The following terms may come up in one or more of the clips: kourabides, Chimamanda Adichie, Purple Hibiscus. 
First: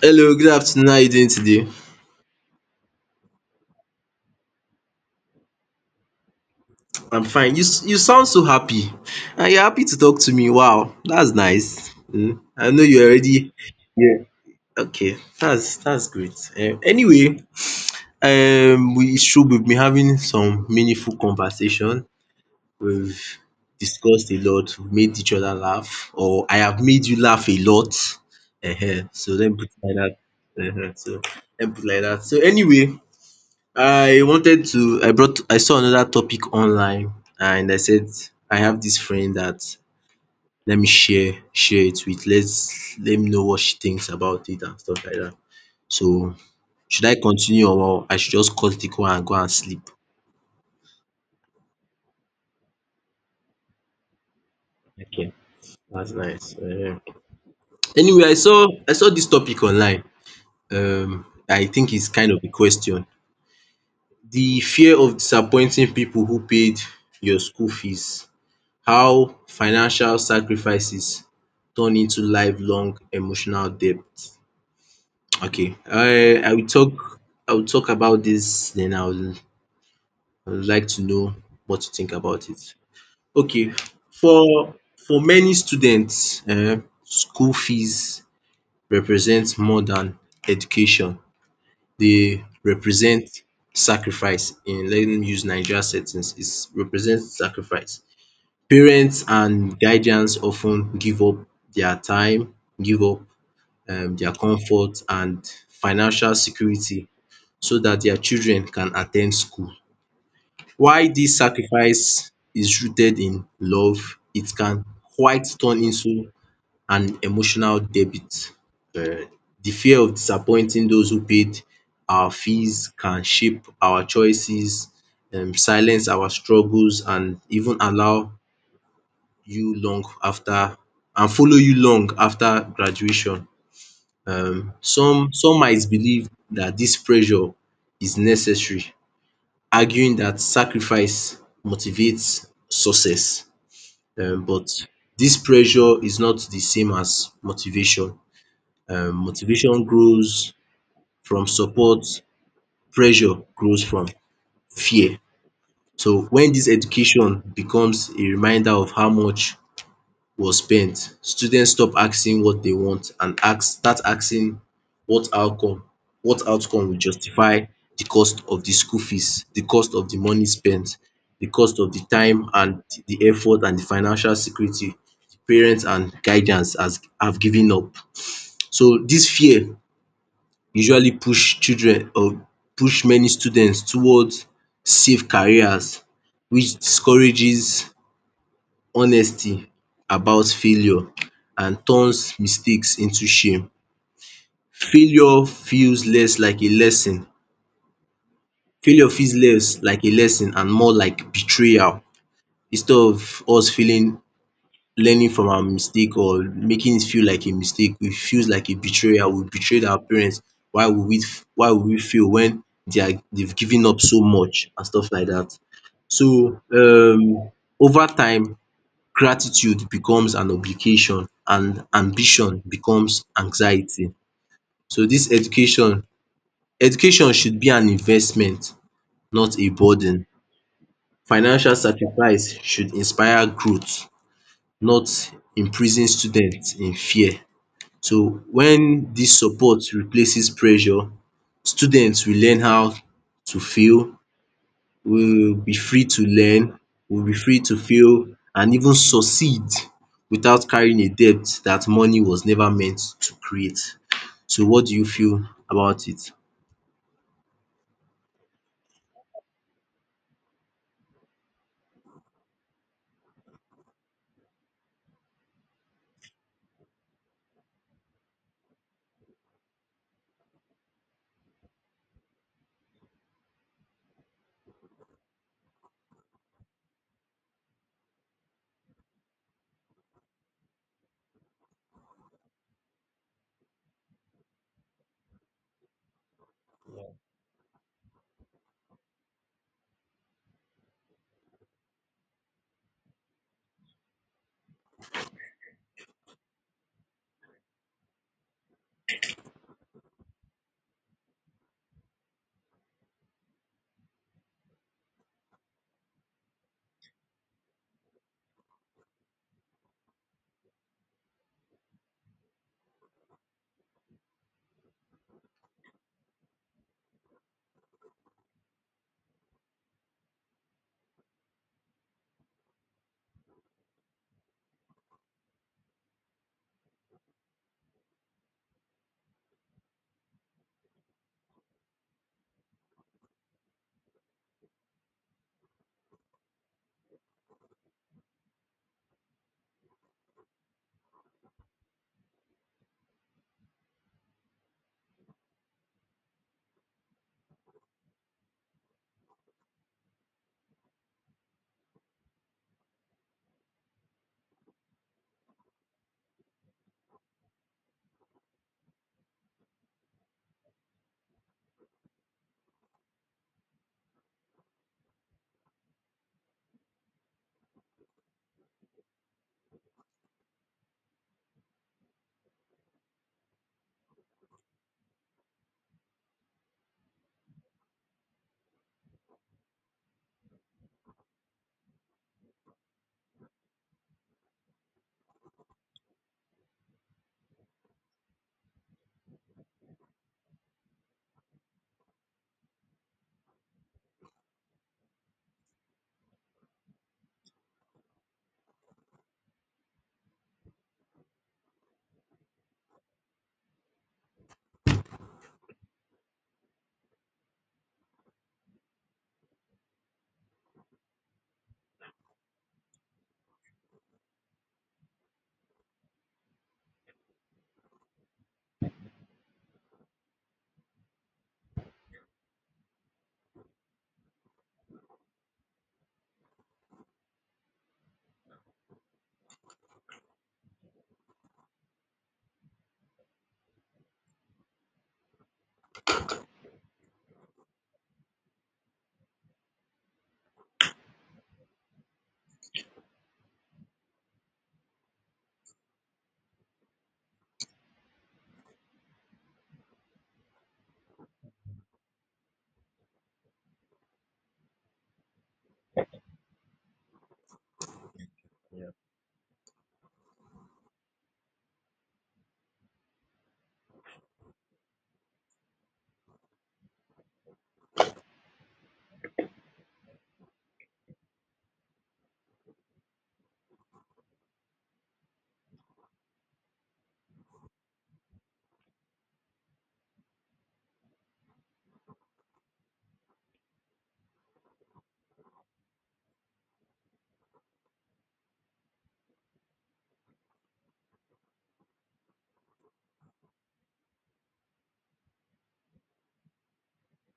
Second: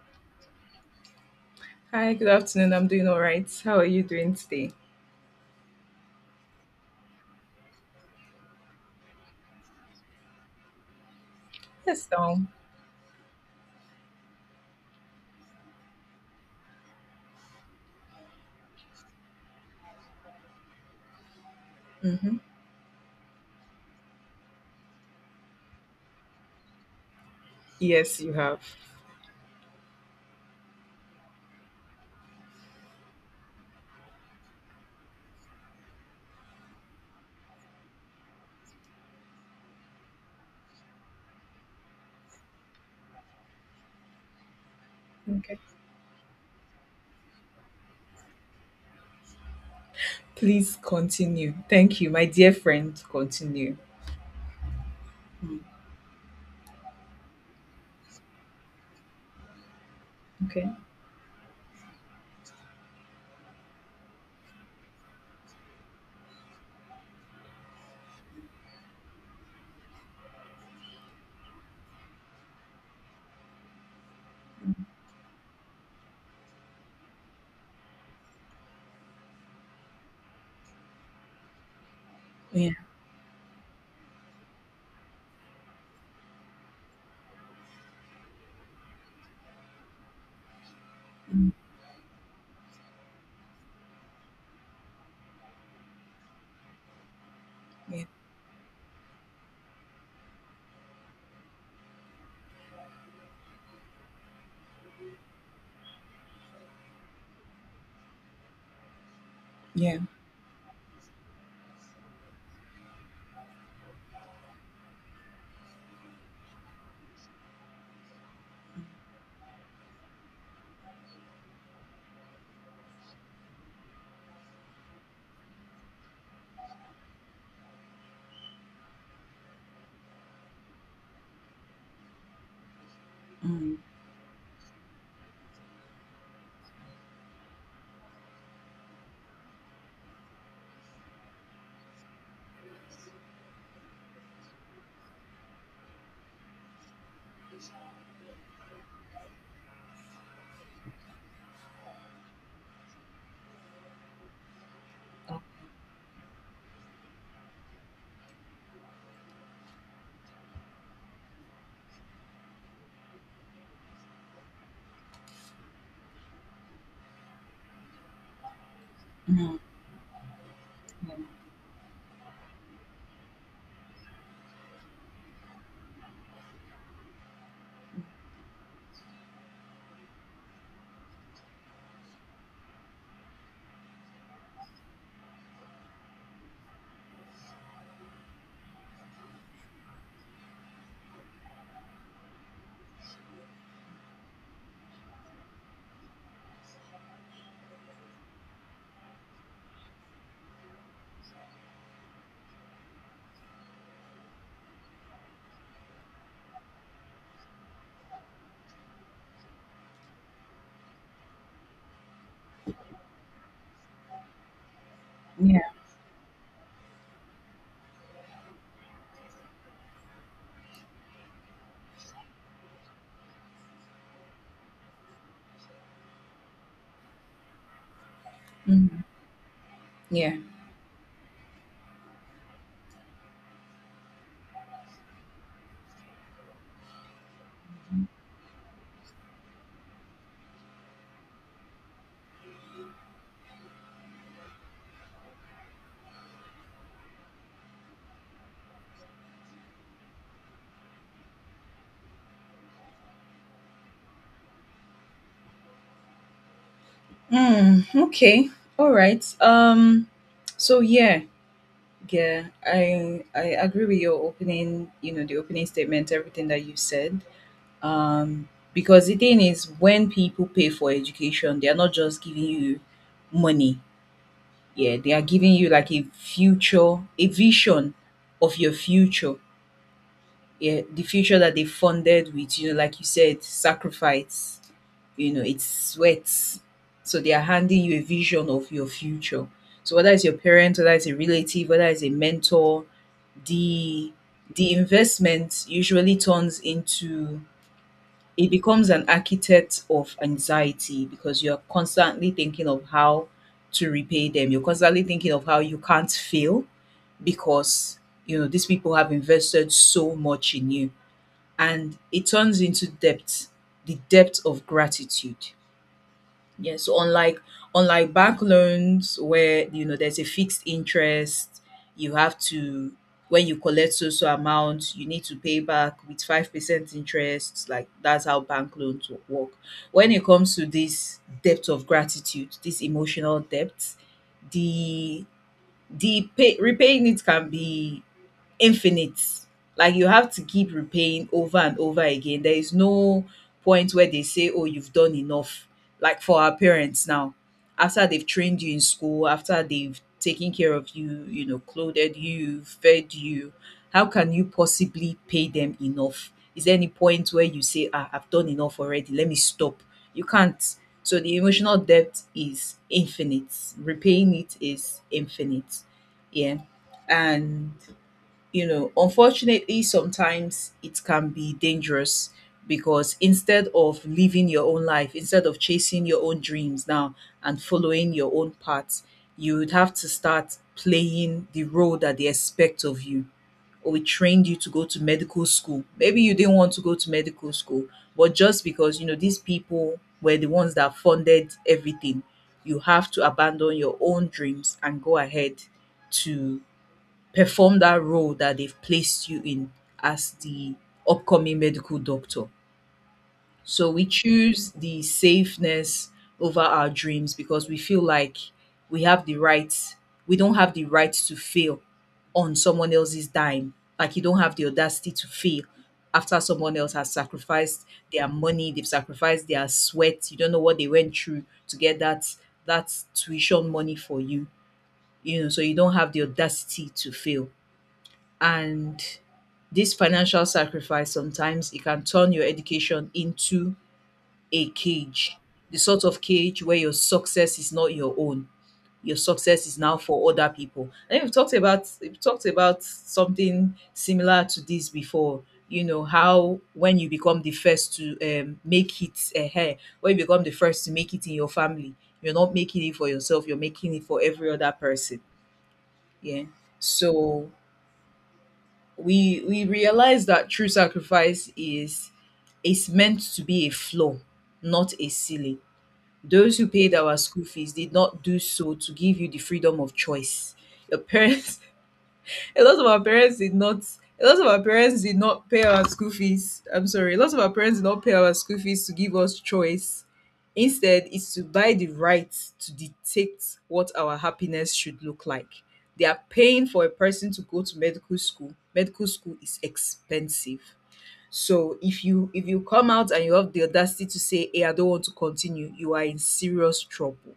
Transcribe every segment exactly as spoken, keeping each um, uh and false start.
Hello, good afternoon. How are you doing today? Hi, good afternoon. I'm doing all right. How are you doing today? I'm fine. You s- you sound so happy. And you're happy to talk to me. Wow, that's nice. Yes, Hmm, um, I know you already. Okay. That's that's great. Um, anyway, um we it's true we've been having some meaningful conversation. mhm. We've discussed a lot, we've made each other laugh, or I have made you laugh a lot. Yes, you have. Ehen, so let me put it like that. Ehen, so let me put it like that. So anyway, I wanted to, I brought, I saw another topic online and I said, I have this friend that, let me share, share it with, let's, let me know what she thinks about it and stuff like that. Okay. So should I continue or I should just cut the call and go and sleep? Please continue. Thank you, my dear friend. Continue. Okay, Mm. that's nice. Um, anyway, I saw, I saw this topic online. Okay. Um, I think it's kind of a question. The fear of disappointing people who paid your school fees. How financial sacrifices turn into lifelong emotional debt. Okay, I I will talk I will talk about this. Then I will I would like to know what you think about Yeah. it. Okay, for for many students, um school fees represent more than education. Mm. They represent sacrifice. In, let me use Naija settings, it represents sacrifice. Yeah. Parents and guardians often give up their time, give up um dia comfort and financial security so that their children can attend school. Yeah. While this sacrifice is rooted in love, it can quite turn into an emotional debit. um The fear of disappointing those who paid our fees can shape our choices, um silence our struggles and even allow you long after and follow you long after graduation. Mm, Um, some some might believe that this pressure is necessary, arguing that sacrifice motivates success. Um, but this pressure is not the same as motivation. Um, motivation grows from support, pressure grows from fear. So when this education becomes a reminder of how much was spent, students stop asking what they want and ask start asking what outcome what outcome will justify the cost of the school fees, mm. the cost of the money spent, the cost of the time and the effort and the financial security parents and guidance has have given up. So dis fear usually push children or push many students towards safe careers, which discourages honesty about failure and turns mistakes into shame. Failure feels less like a lesson. Failure feels less like a lesson and more like betrayal. Instead of us feeling learning from our mistake or making it feel like a mistake, it feels like a betrayal. We betrayed our parents. Why would we why would we fail when they are they've given up so much and stuff like Yeah. that? Yeah. So um over time gratitude becomes an obligation and ambition becomes anxiety. So this education, education should be an investment, Mm, not a burden. yeah. Financial sacrifice should inspire growth, not imprison students in fear. So when this support replaces pressure, students will learn how to fail, we will be free to learn, we will be free to fail and even succeed without carrying a debt that money was never meant to create. So what do you feel about it? Mm, okay. All right. Um. So yeah. Yeah, I I agree with your opening, you know, the opening statement, everything that you said. Um, because the thing is, when people pay for education, they are not just giving you money. Yeah, they are giving you like a future, a vision of your future. Yeah, the future that they funded with, you know, like you said, sacrifice, you know, it's sweat. So they are handing you a vision of your future. So whether it's your parent, whether it's a relative, whether it's a mentor, the the investment usually turns into it becomes an architect of anxiety because you're constantly thinking of how to repay them. You're constantly thinking of how you can't fail because you know these people have invested so much in you, and it turns into debt, the depth of gratitude. Yeah, so unlike unlike bank loans where you know there's a fixed interest, you have to when you collect so so amount, you need to pay back with five percent interest. Like that's how bank loans wo- work. When it comes to this debt of gratitude, this emotional debt, the the pay, repaying it can be infinite. Like you have to keep repaying over and over again. There is no point where they say, "Oh, you've done enough." Like for our parents now, after they've trained you in school, after they've taken care of you, you know, clothed you, fed you, how can you possibly pay them enough? Is there any point where you say, "Ah, I've done enough already. Let me stop." You can't. So the emotional debt is infinite. Repaying it is infinite. Yeah. And you know unfortunately sometimes it can be dangerous because instead of living your own life, instead of chasing your own dreams now and following your own path, you would have to start playing the role that they expect of you. Or we trained you to go to medical school, maybe you didn't want to go to medical school, but just because you know these people were the ones that funded everything, you have to abandon your own dreams and go ahead to perform that role that they've placed you in as the upcoming medical doctor. So we choose the safeness over our dreams because we feel like we have the right, we don't have the right to fail on someone else's dime. Like you don't have the audacity to fail after someone else has sacrificed their money, they've sacrificed their sweat. You don't know what they went through to get that that tuition money for you. You know, so you don't have the audacity to fail, and this financial sacrifice sometimes it can turn your education into a cage, the sort of cage where your success is not your own, your success is now for other people. And we've talked about we've talked about something similar to this before. You know how when you become the first to um, make it ahead, when you become the first to make it in your family, you're not making it for yourself, you're making it for every other person. Yeah. So we we realize that true sacrifice is is meant to be a flaw, not a ceiling. Those who paid our school fees did not do so to give you the freedom of choice. Your parents A lot of our parents did not. A lot of our parents did not pay our school fees. I'm sorry. A lot of our parents did not pay our school fees to give us choice. Instead, it's to buy the right to dictate what our happiness should look like. They are paying for a person to go to medical school. Medical school is expensive. So if you if you come out and you have the audacity to say, "Hey, I don't want to continue," you are in serious trouble.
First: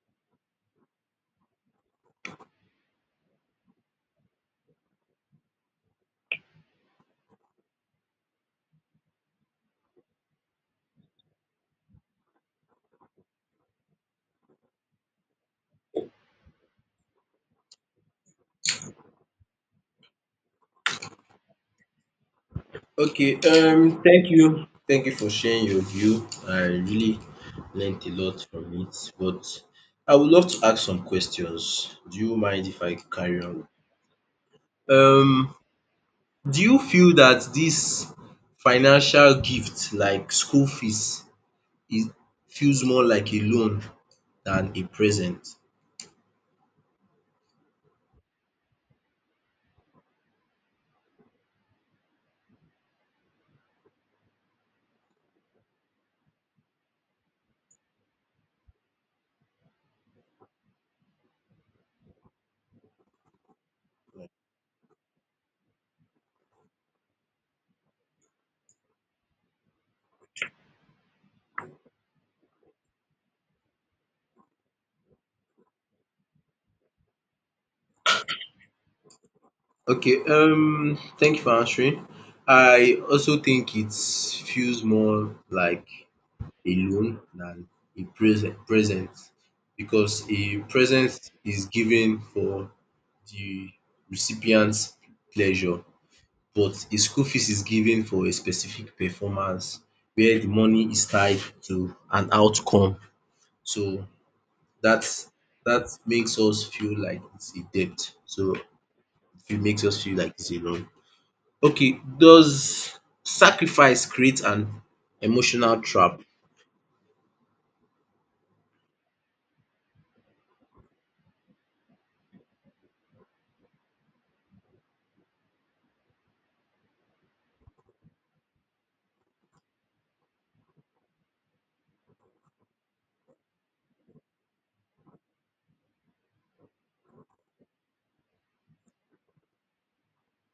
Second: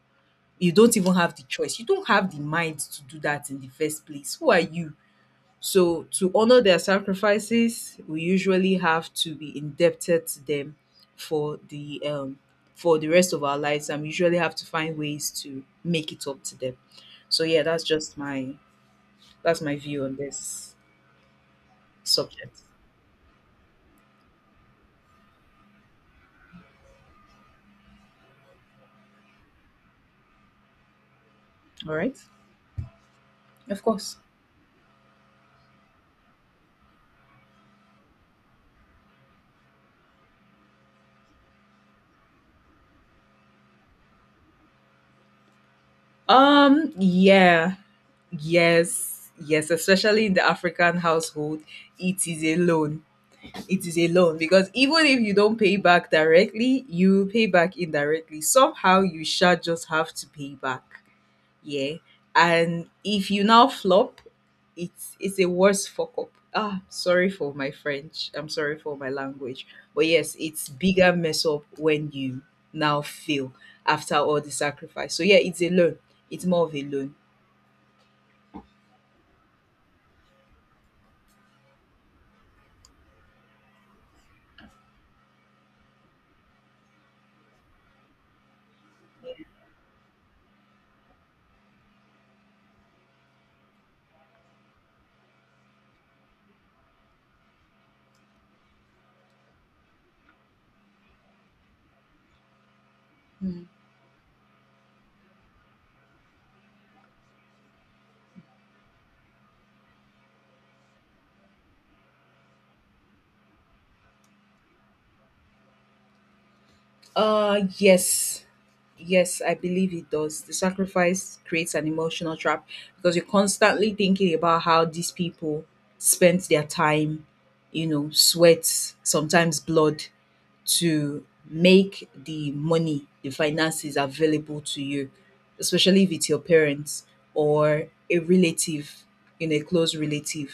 You don't even have the choice. You don't have the mind to do that in the first place. Who are you? So, to honor their sacrifices, we usually have to be indebted to them for the um, for the rest of our lives, and we usually have to find ways to make it up to them. So, yeah, that's just my that's my view on this subject. Okay, um, thank you. Thank you for sharing your view. I really learned a lot from it. But I would love to ask some questions. All Do right, you mind if I carry on? of course. Um, do you feel that this financial gift, like school fees, it feels more like a loan than a present? Um, yeah, yes, yes, especially in the African household, it is a loan. It is a loan because even if you don't pay back directly, you pay back indirectly. Somehow you shall just have to pay back. Yeah. And if you now flop, it's it's a worse fuck up. Ah, sorry for my French. I'm sorry for my language. But yes, it's bigger mess up when you now fail after all the sacrifice. So yeah, it's a loan. It's more of a loan. Okay, um, thank you for answering. I also think it feels more like a loan than a present present, because a present is given for the recipient's pleasure, but a school fees is given for a specific performance where the money is tied to an outcome. So That that makes us feel like it's a debt. So it makes us feel like it's a loan. Okay, does sacrifice create an emotional trap? Uh yes. Yes, I believe it does. The sacrifice creates an emotional trap because you're constantly thinking about how these people spent their time, you know, sweat, sometimes blood to make the money, the finances available to you, especially if it's your parents or a relative, you know, a close relative.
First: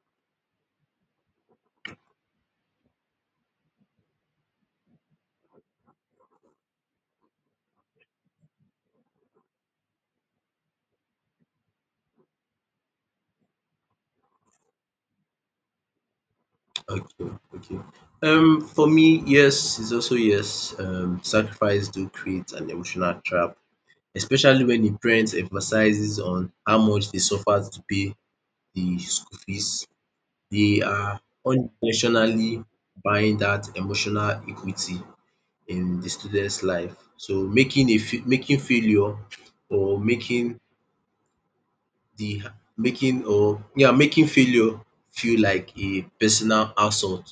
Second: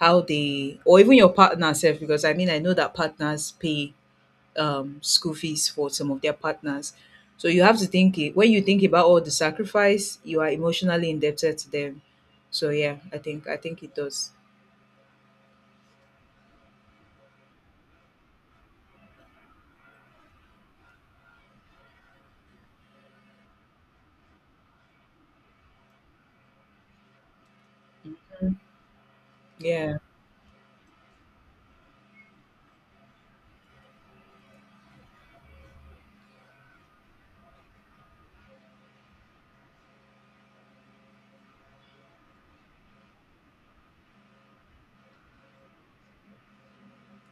How they, or even your partner self, because I mean I know that partners pay um, school fees for some of their partners. So you have to think it, when you think about all the sacrifice, you are emotionally indebted to them. So yeah, I think I think it does. Okay, okay. Um, for me, yes, it's also yes. Um, sacrifice do create an emotional trap, especially when the parent emphasizes on how much they suffered to pay the school fees. Yeah. They are unintentionally buying that emotional equity in the student's life. So making a f- making failure or making the making or yeah making failure feel like a personal assault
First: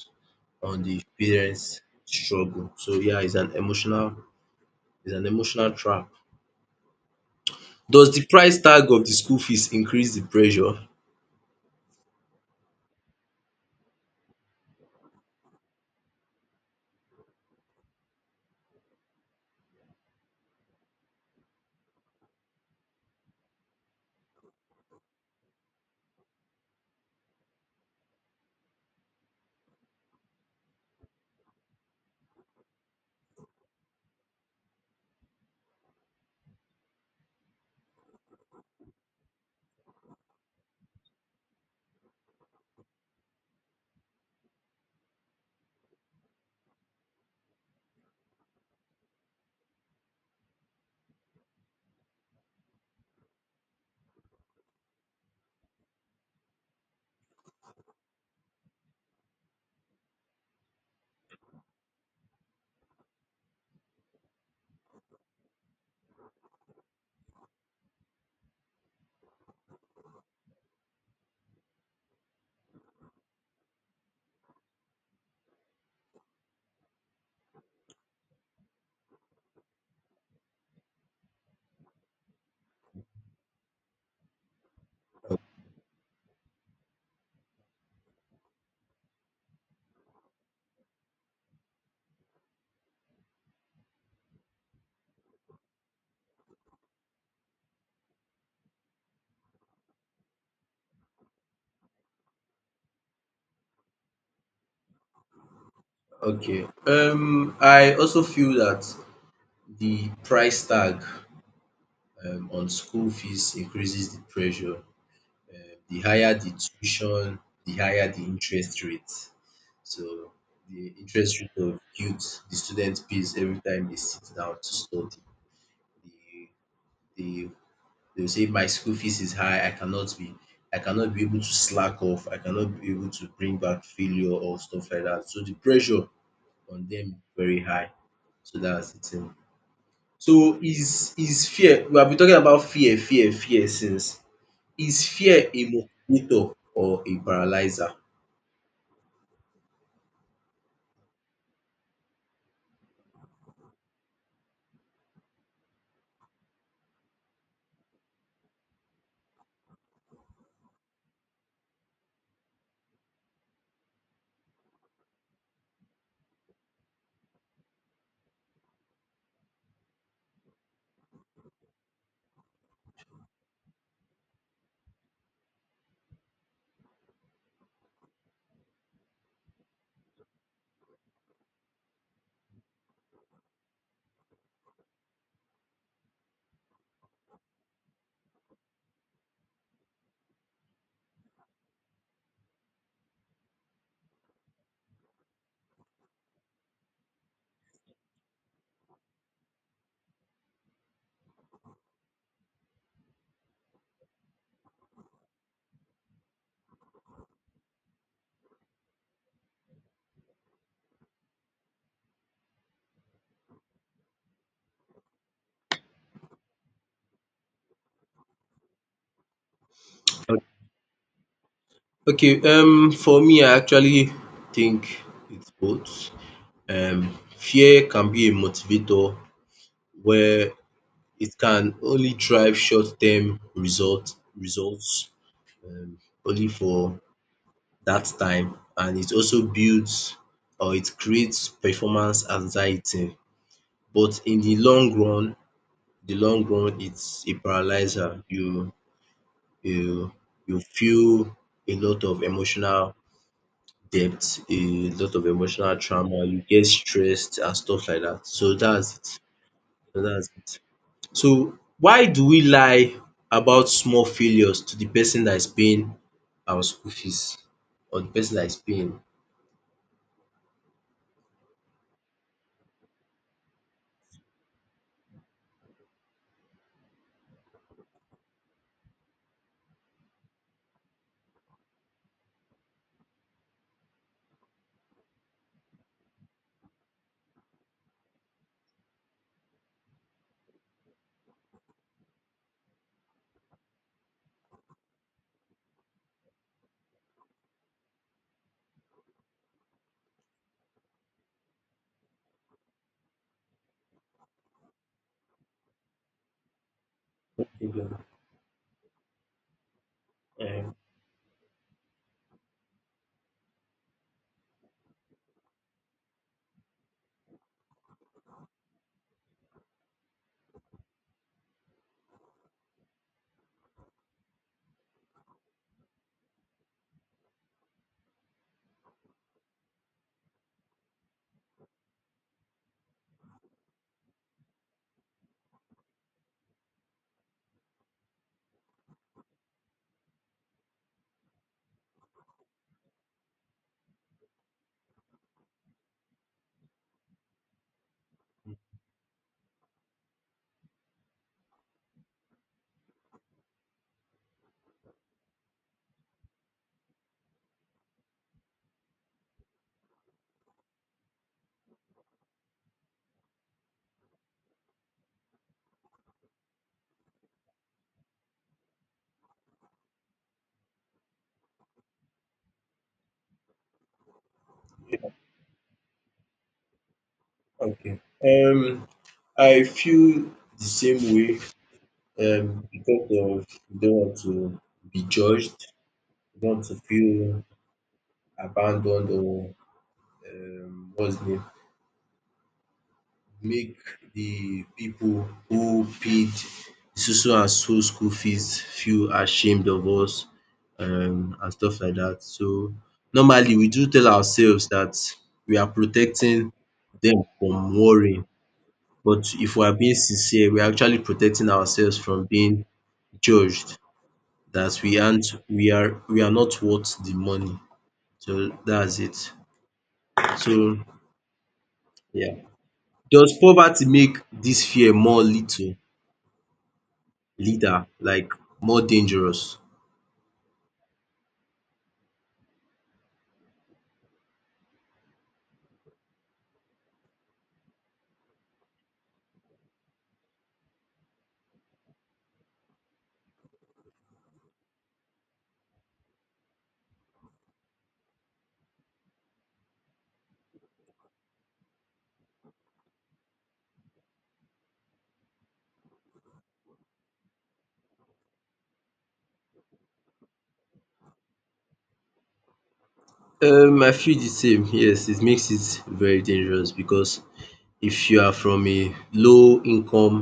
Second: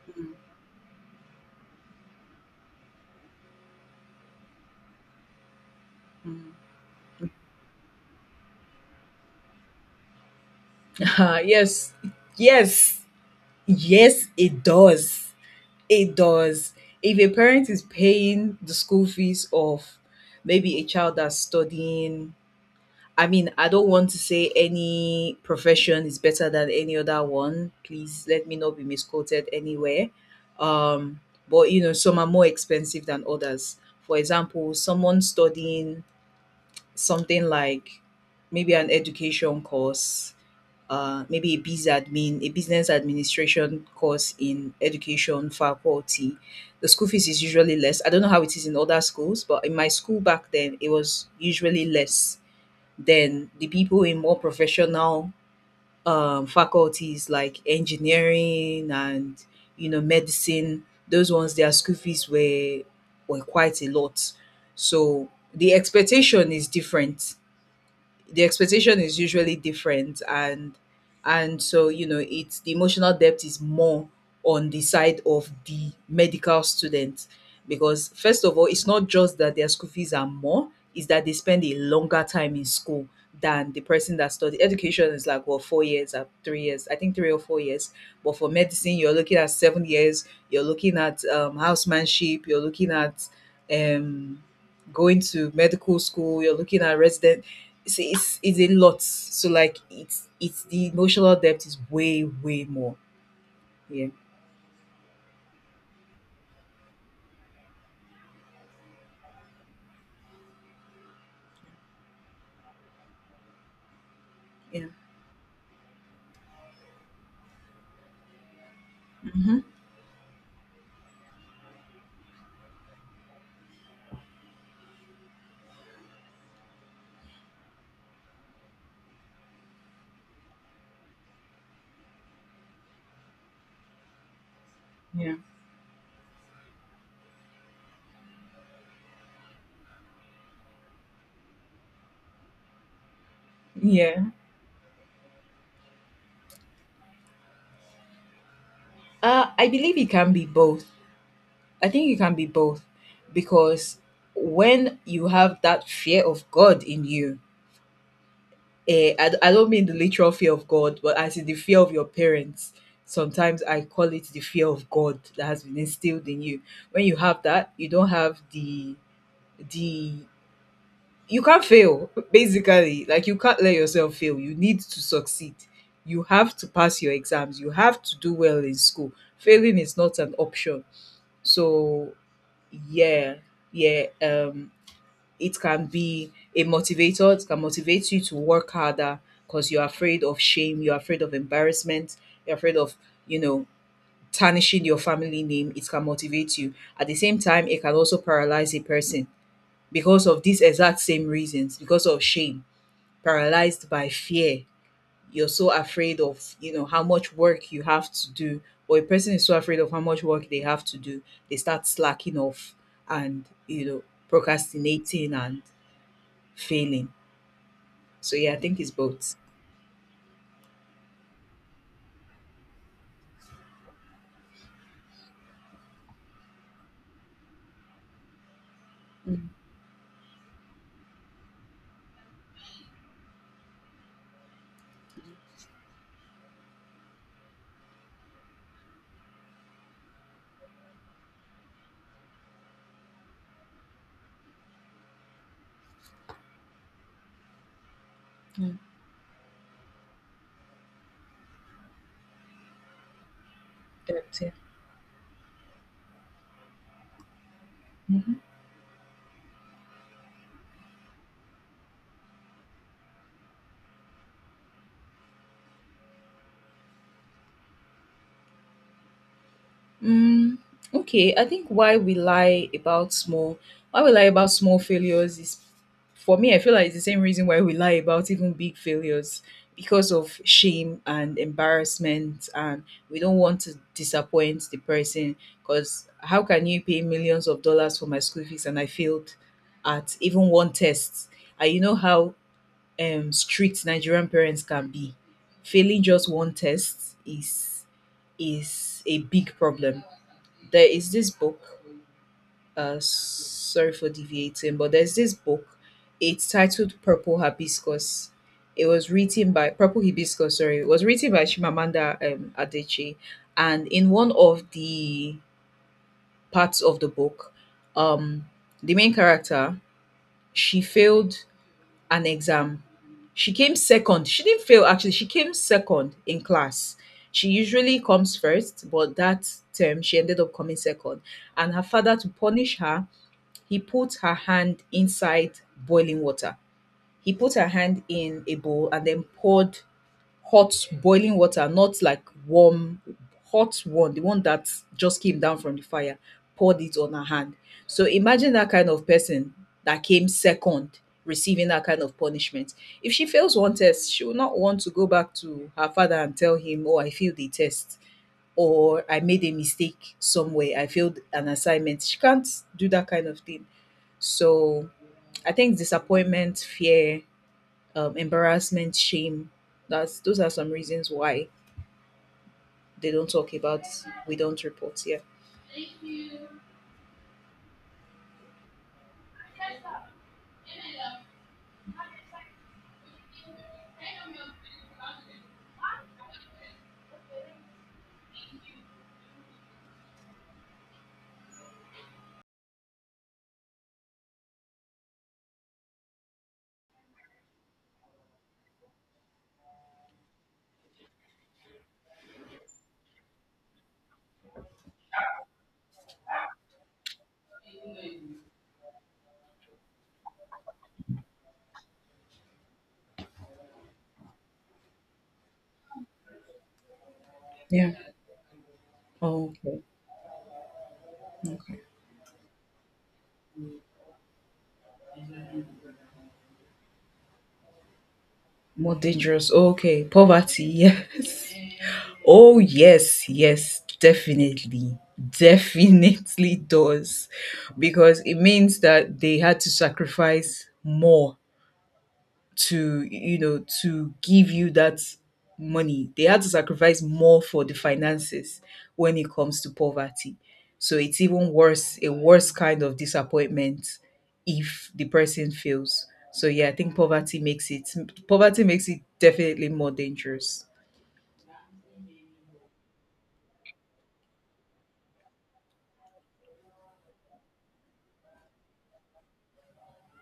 on the parents' struggle. So yeah, it's an emotional it's an emotional trap. Mm. Does the price tag of the school fees increase the pressure? Yes. Yes. Yes, it does. It does. If a parent is paying the school fees of maybe a child that's studying, I mean, I don't want to say any profession is better than any other one. Please let me not be misquoted anywhere. Um, but you know, some are more expensive than others. For example, someone studying something like maybe an education course, uh, maybe a biz admin, a business administration course in education faculty, the school fees is usually less. I don't know how it is in other schools, but in my school back then, it was usually less then the people in more professional um, faculties like engineering and you know medicine, those ones their school fees were were quite a lot. So the expectation is different the expectation is usually different, and and so you know it's the emotional depth is more on the side of the medical student, because first of all it's not just that their school fees are more, it's that they spend a longer time in school than the person that studied education. Is like, well, four years or three years, I think three or four years, but for medicine you're looking at seven years, you're looking at um, housemanship, you're looking at um, going to medical school, you're looking at resident, it's it's, it's a lot. So like it's it's the emotional depth is way way more. Yeah, Okay. Um, I also feel that the price tag, um, on school fees, increases the pressure. yeah, Um, The higher the tuition, the higher the interest rate. hmm, So the interest rate of youth, the student pays every time they sit down to study. They, they, they'll say my school fees is high, I cannot be I cannot be able to slack off, I cannot be able to bring back failure or stuff like that. yeah, So the pressure on them is very high. So that's the thing. So is is fear, we have been talking about fear, fear, fear since. yeah. Is fear a motivator or a paralyzer? Uh, I believe it can be both. I think it can be both because when you have that fear of God in you, eh, I, I don't mean the literal fear of God, but I see the fear of your parents. Sometimes I call it the fear of God that has been instilled in you. When you have that, you don't have the the You can't fail basically, like you can't let yourself fail, you need to succeed, you have to pass your exams, you have to do well in school, failing is not an option. So yeah, yeah, um it can be a motivator, it can motivate you to work harder because you're afraid of shame, you're afraid of embarrassment, you're afraid of, you know, tarnishing your family name, it can motivate you. At the same time, it can also paralyze a person because of these exact same reasons, because of shame, paralyzed by fear. You're so afraid of, you know, how much work you have to do, or a person is so afraid of how much work they have to do, they start slacking off and, you know, procrastinating and failing. So yeah, I think it's both. Okay, um, for me, I actually think it's both. Um, fear can be a motivator Mm. where it can only drive short-term result results, um, only for that time, and it also builds or it creates performance anxiety. But in the long run, the long run, it's a paralyzer. You mm. you you feel a lot of emotional debt, That's a lot of emotional trauma, you get stressed and stuff like it. that. So that's it. So that's it. So why do we lie about small failures to the person that is paying our school fees or the person that is paying? Mm, okay, I think why we lie about small why we lie about small failures is, for me, I feel like it's the same reason why we lie about even big failures, because of shame and embarrassment, and we don't want to disappoint the person. Because how can you pay millions of dollars for my school fees and I failed at even one test? And you know how um, strict Nigerian parents can be. Failing just one test is is a big problem. There is this book. Uh, sorry for deviating, but there's this book. It's titled Purple Hibiscus. It was written by Purple Hibiscus. Um, Sorry, it was written by Chimamanda um, Adichie, and in one of the parts of the book, um, the main character she failed an exam. She came second. She didn't fail actually. She came second in class. She usually comes first, but that term she ended up coming second. And her father, to punish her, he put her hand inside boiling water. He put her hand in a bowl and then poured hot boiling water, not like warm, hot one, the one that just came down from the fire, poured it on her hand. So imagine that kind of person that came second receiving that kind of punishment. If she fails one test, she will not want to go back to her father and tell him, Oh, I failed the test, or I made a mistake somewhere, I failed an assignment. She can't do that kind of thing. So I think disappointment, fear, um, embarrassment, shame. That's those are some reasons why they don't talk about. We don't report. Yeah. okay. Um, I feel the same way, um, because of, you don't want to be judged, you don't want to feel abandoned or, um, what's the name, make the people who paid so and so school fees feel ashamed of us um and stuff like that. So normally we do tell ourselves that we are protecting them from worrying, but if we are being sincere, we are actually protecting ourselves from being judged that we aren't we are we are not worth the money. Yeah. So that's it. Oh, okay. So yeah. Does poverty make this fear more little? Leader, like more More dangerous. dangerous? Okay. Poverty. Yes. Oh yes. Yes. Definitely. Definitely does, because it means that they had to sacrifice more to, you know, to give you that money. They had to sacrifice more for the finances when it comes to poverty, so it's even worse, a worse kind of disappointment if the person fails. So yeah, I think poverty makes it, poverty makes it definitely more dangerous. Um I feel the same. Yes, it makes it very dangerous because if you are from a low income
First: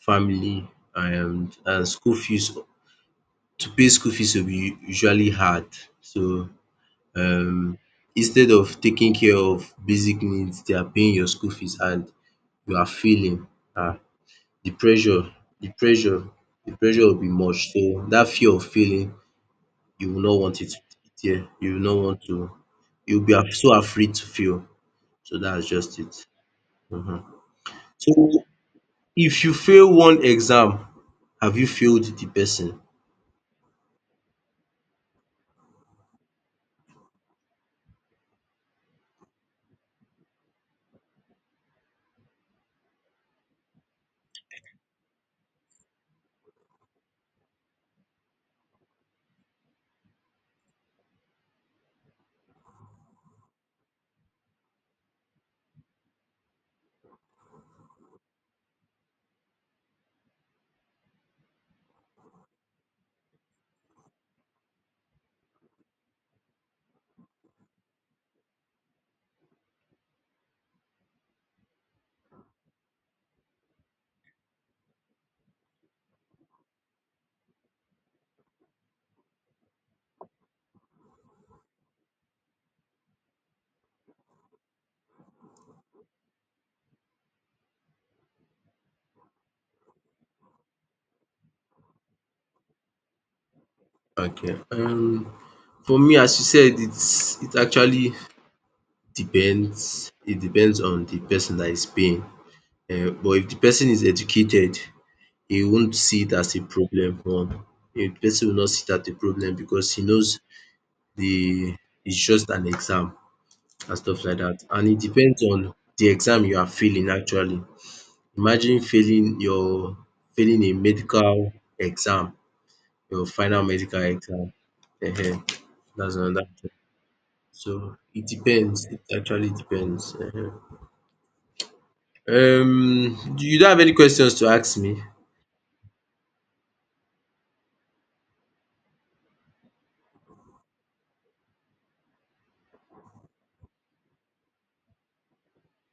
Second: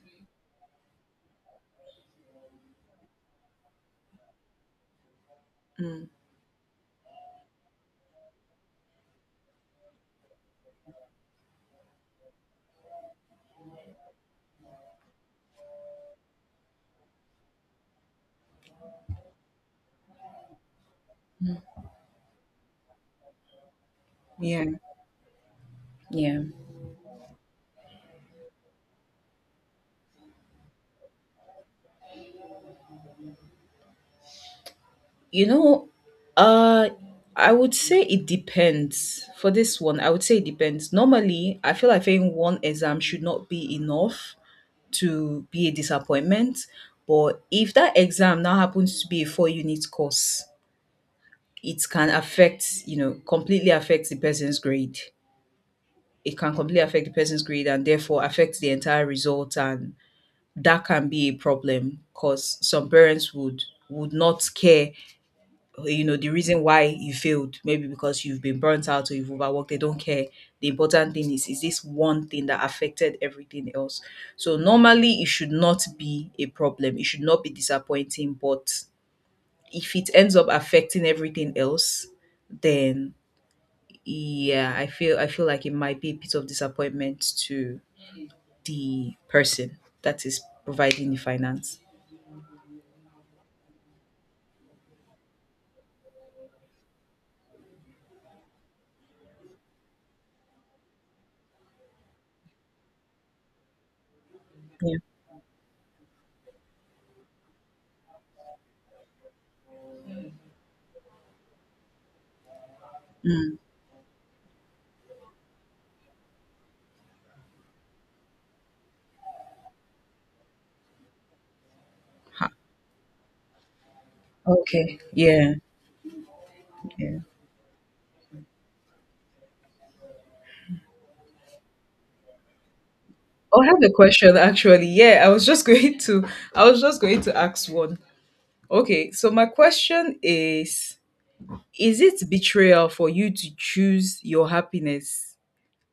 family, and and school fees to pay school fees will be usually hard. Mm, So um instead of taking care of basic needs, they are paying your school fees and you are failing. ah the pressure, the pressure the pressure will be much, so that fear of failing, you will not want it to be there. You will not want to, you'll be af- so afraid to fail. yeah. So that's just it. Yeah. Mhm. So if you fail one exam, have you failed the person? You know, uh I would say it depends. For this one, I would say it depends. Normally I feel like failing one exam should not be enough to be a disappointment. But if that exam now happens to be a four unit course, it can affect, you know, completely affect the person's grade. It can completely affect the person's grade and therefore affect the entire result. And that can be a problem because some parents would would not care, you know, the reason why you failed. Maybe because you've been burnt out or you've overworked, they don't care. The important thing is is this one thing that affected everything else. So normally it should not be a problem, it should not be disappointing, but if it ends up affecting everything else, then yeah, i feel i feel like it might be a bit of disappointment to the person that is providing the finance. Okay. Um, for me, as you said, it's it actually depends. It depends on the person that is paying. Uh, but if the person is educated, Yeah. he won't see it as a problem. One, if the person will not see that a problem because he knows, the it's just an exam, Mm. and stuff like that. And it depends on the exam you are failing actually. Imagine failing your failing a medical exam, Ha- your final medical exam. okay, Ehen, yeah. that's another thing. Yeah. So it depends. It actually depends. Ehen. Um, do you Oh, I don't have have a any questions question to ask actually. me? Yeah, I was just going to I was just going to ask one. Okay, so my question is is it betrayal for you to choose your happiness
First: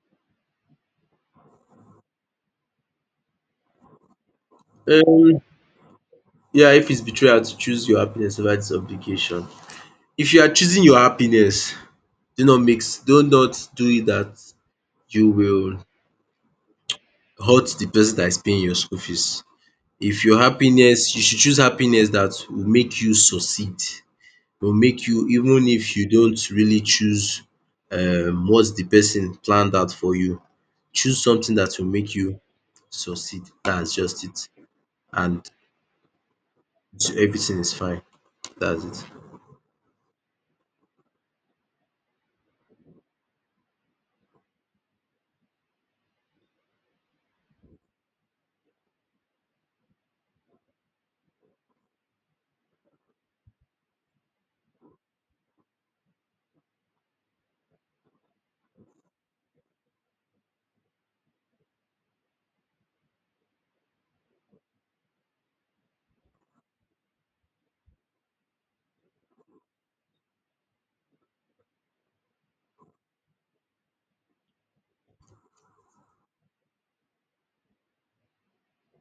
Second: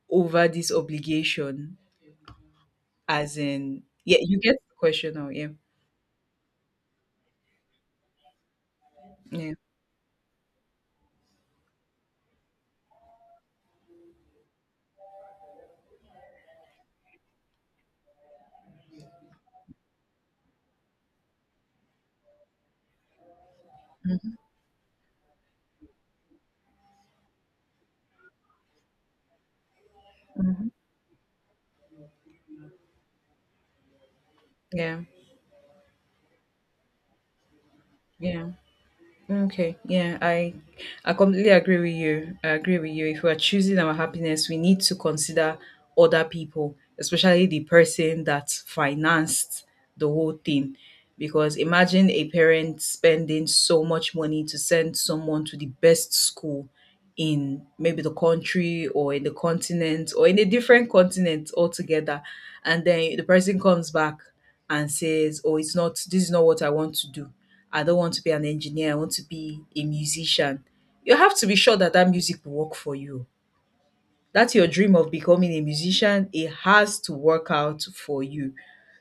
over this obligation? As in, yeah, you get the question now, Um, yeah. yeah, if it's betrayal to choose your happiness over this obligation. Yeah. If you are choosing your happiness, do not mix do not do it that you will hurt the person that is paying your school fees. If your happiness, you should choose happiness that will make you succeed, will make you, even if you don't really choose um what de person planned out for you, Mhm. choose something that will make you succeed, that's just it, Yeah. and everything is fine, Yeah. that's it. Okay, yeah, I I completely agree with you. I agree with you. If we're choosing our happiness, we need to consider other people, especially the person that financed the whole thing. Because imagine a parent spending so much money to send someone to the best school in maybe the country or in the continent or in a different continent altogether. And then the person comes back and says, Oh, it's not, this is not what I want to do. I don't want to be an engineer, I want to be a musician. You have to be sure that that music will work for you. That's your dream of becoming a musician, it has to work out for you.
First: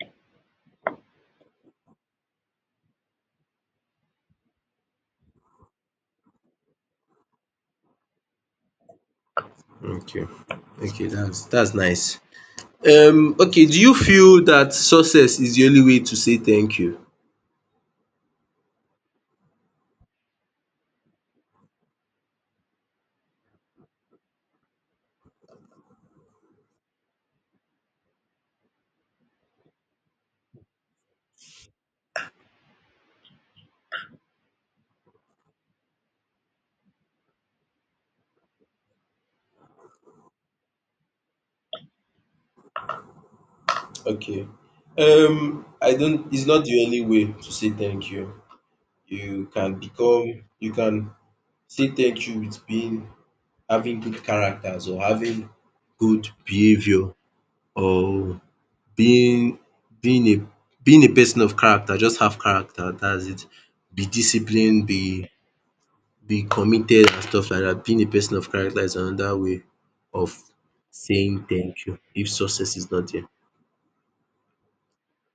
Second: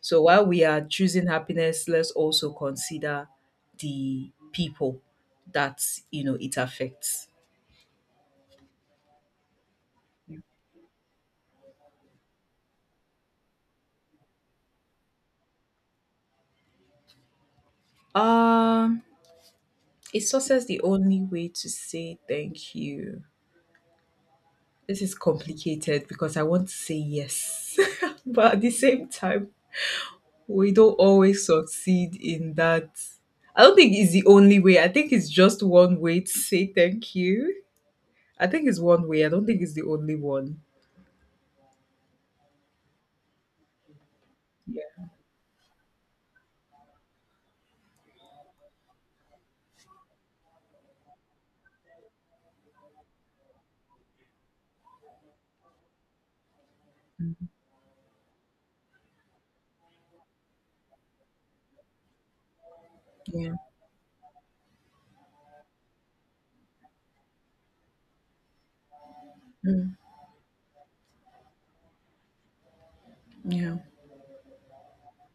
So while we are choosing happiness, let's also consider the people that, you know, it affects. Okay, okay, that's that's nice. Um okay, do you feel that success is the only way to say thank you? Um, is success the only way to say thank you? This is complicated because I want to say yes, but at the same time, we don't always succeed in that. I don't think it's the only way. I think it's just one way to say thank you. I think it's one way. I don't think it's the only one. Okay, Yeah. um I don't, it's not the only way to say thank you. You can become You can say thank you with being, having good characters, or having good behavior, or being being a being a person of character. Just have character, that's it. Yeah. Be disciplined, be be committed and stuff like that. Being a person of character is another way Mm, of saying thank you if success is not there. yeah.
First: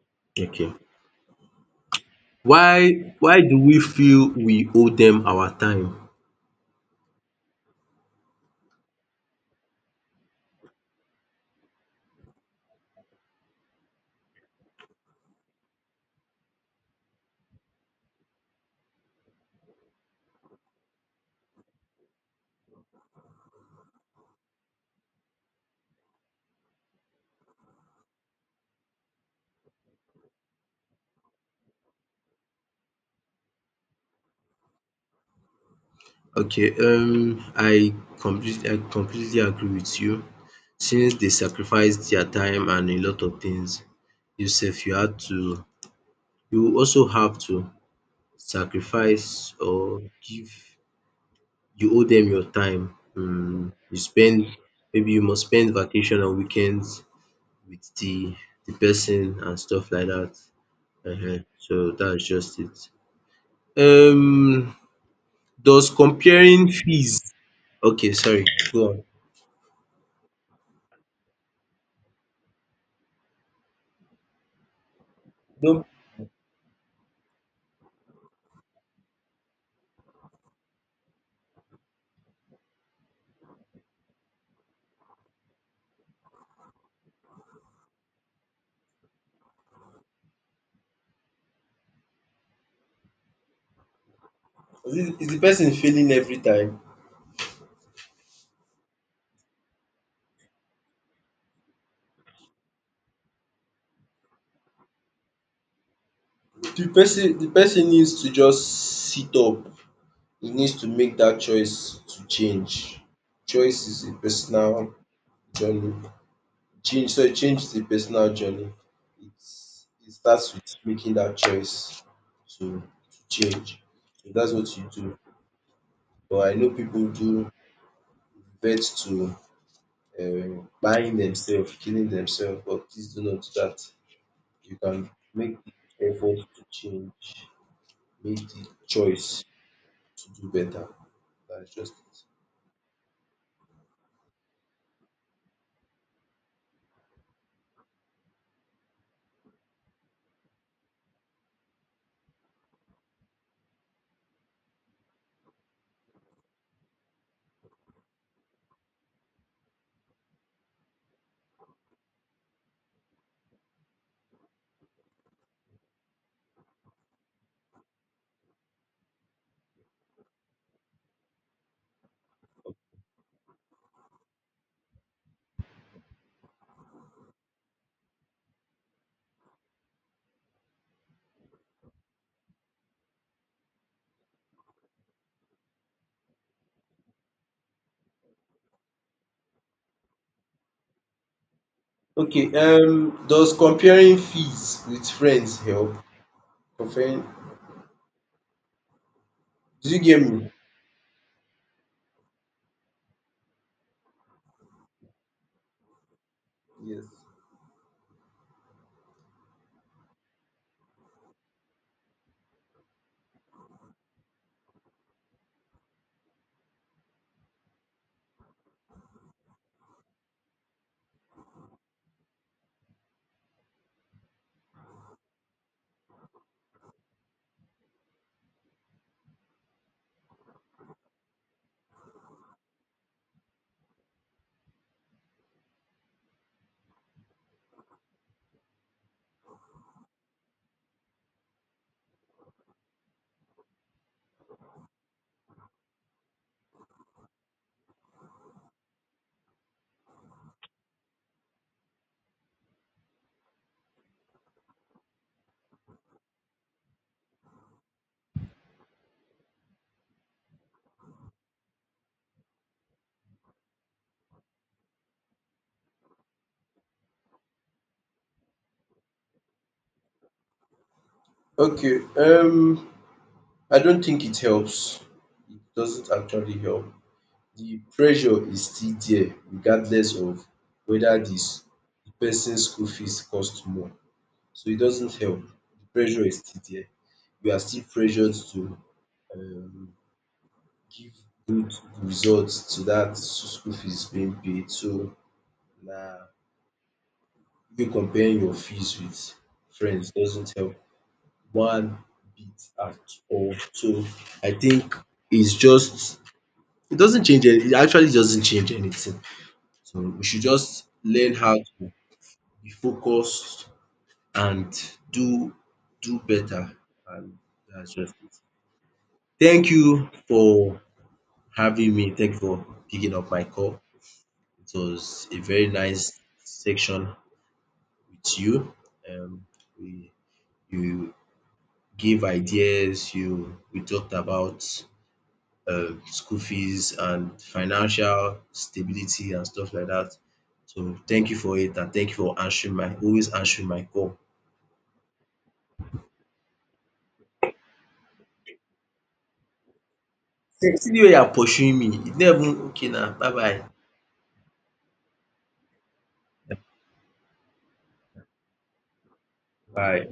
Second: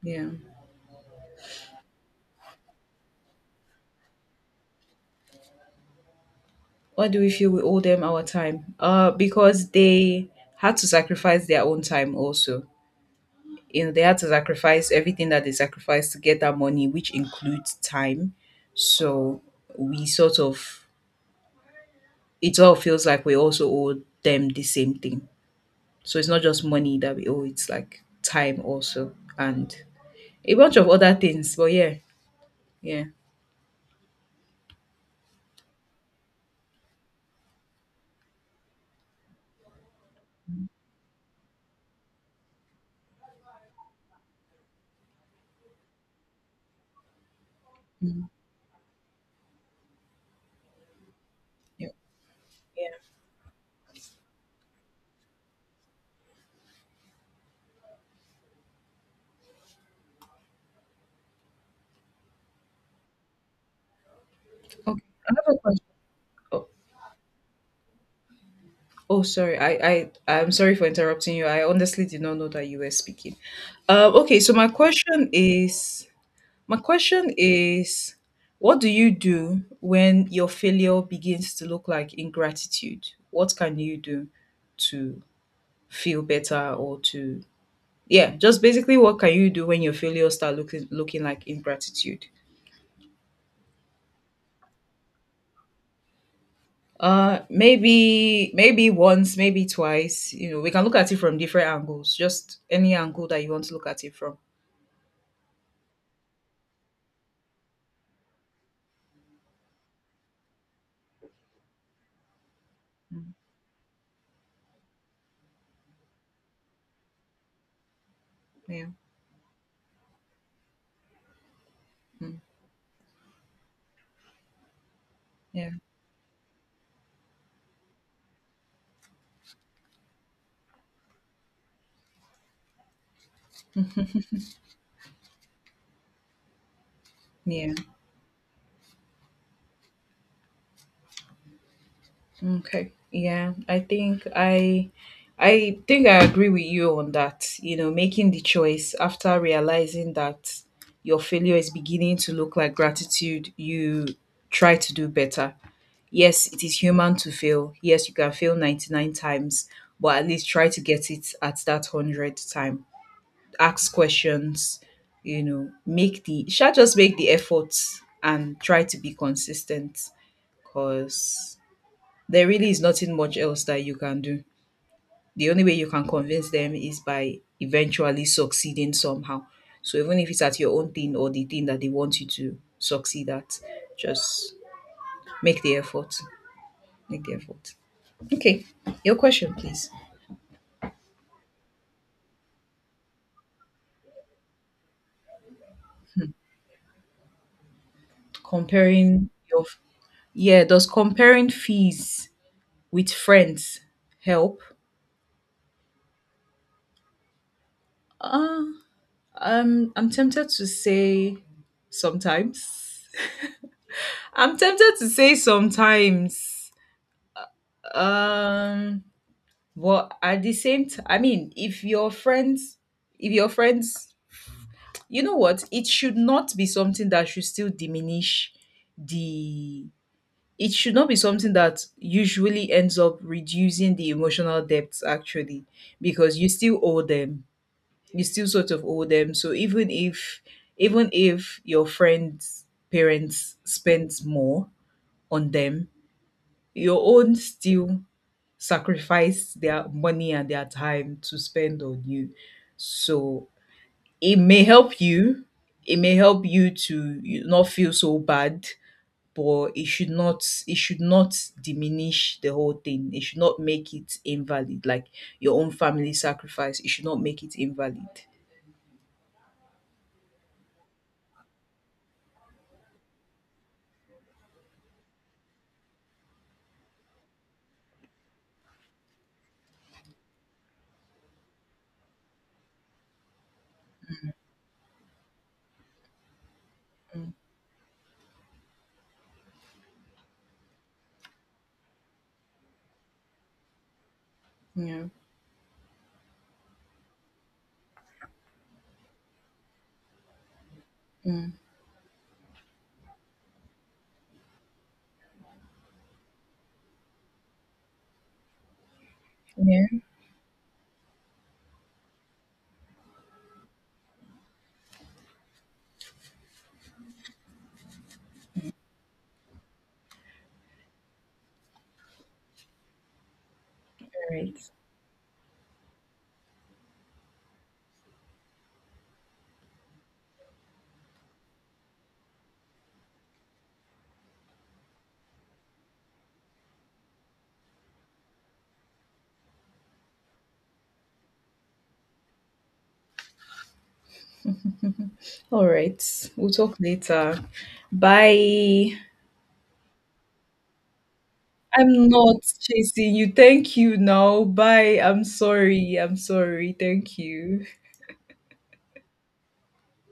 Yeah. Okay. Why why do we feel we owe them our time? Why do we feel we owe them our time? Uh, because they had to sacrifice their own time also. You know, they had to sacrifice everything that they sacrificed to get that money, which includes time. So we sort of, it all feels like we also owe them the same thing. So it's not just money that we owe, it's like time also and a bunch of other things. But yeah, yeah, Okay, um I completely I completely agree with you, since they sacrificed their time and a lot of things. You sef, you had to you also have to sacrifice, or give you yeah, owe them your time. yeah. um You spend, maybe you must spend vacation and weekends with the the person and stuff like that. Uh huh. So that's just it. Um Okay. I have a does question. comparing Oh, fees, okay, sorry, go on. oh, sorry. I, I, I'm sorry for interrupting you. I honestly did not know that you were speaking. Uh, okay, so my question No. is, my question is, what do you do when your failure begins to look like ingratitude? What can you do to feel better or to yeah, just basically what can you do when your failures start looking looking like ingratitude? Is it- is the person failing every time? Uh maybe maybe once, maybe twice. You know, we can look at it from different angles. Just any angle that you want to look at it from. The person the person needs to just sit up. He needs to make that choice to change. Choice is a personal journey. Change sorry, change is a personal journey. Yeah. It's It starts with making that choice Mm. to to change. So dats what you do. Yeah. But I know people do revert to um buying themselves, killing themselves, but please do not do that. You can make the effort to change, Yeah. make the choice to do better. That's just it. Okay. Yeah. I think I I think I agree with you on that. You know, making the choice after realizing that your failure is beginning to look like gratitude, you try to do better. Yes, it is human to fail. Yes, you can fail ninety-nine times, but at least try to get it at that hundredth time. Ask questions, you know, make the, shall just make the effort and try to be consistent, because there really is nothing much else that you can do. The only way you can convince them is by eventually succeeding somehow. So even if it's at your own thing or the thing that they want you to succeed at, just make the effort. Make the effort. Okay, your question, please. Okay, um, does comparing fees with friends help? Comparing? Comparing your, Do you get me? yeah, does comparing fees with friends help? Yes. Uh, um, I'm tempted to say sometimes. I'm tempted to say sometimes. Um, but at the same time, I mean, if your friends, if your friends, you know what, it should not be something that should still diminish the it should not be something that usually ends up reducing the emotional depth actually, because you still owe them, you still sort of owe them. So even if even if your friend's parents spends more on them, your own still sacrifice their money and their time to spend on you. So it may help you it may help you to you not feel so bad, but it should not it should not diminish the whole thing. It should not make it invalid. Like your own family sacrifice, it should not make it invalid. Okay, um, I don't think it helps. It doesn't actually help. The pressure is still there, regardless of whether this the person's school fees cost more. So it doesn't help. The pressure is still there. Mm, We are still pressured to um give good results to that school fees being paid. yeah. So na you comparing your fees with friends doesn't help Mm. one bit at all. So I think it's just, it doesn't change any it actually doesn't change anything. Yeah. So we should just learn how to be focused and do do better, and that's just it. Thank you for having me. Thank you for picking up my call. All right. It was a very nice section with you. Um, we You gave ideas, you we talked about um school fees and financial stability and stuff like that. So thank you for it, and thank you for answering my always answering my call. All right. We'll talk later. Bye. See the way you are pursuing me. I'm You never not even okay now. chasing Bye you. bye. Thank you now. Bye. I'm sorry. I'm sorry. Thank you. Bye.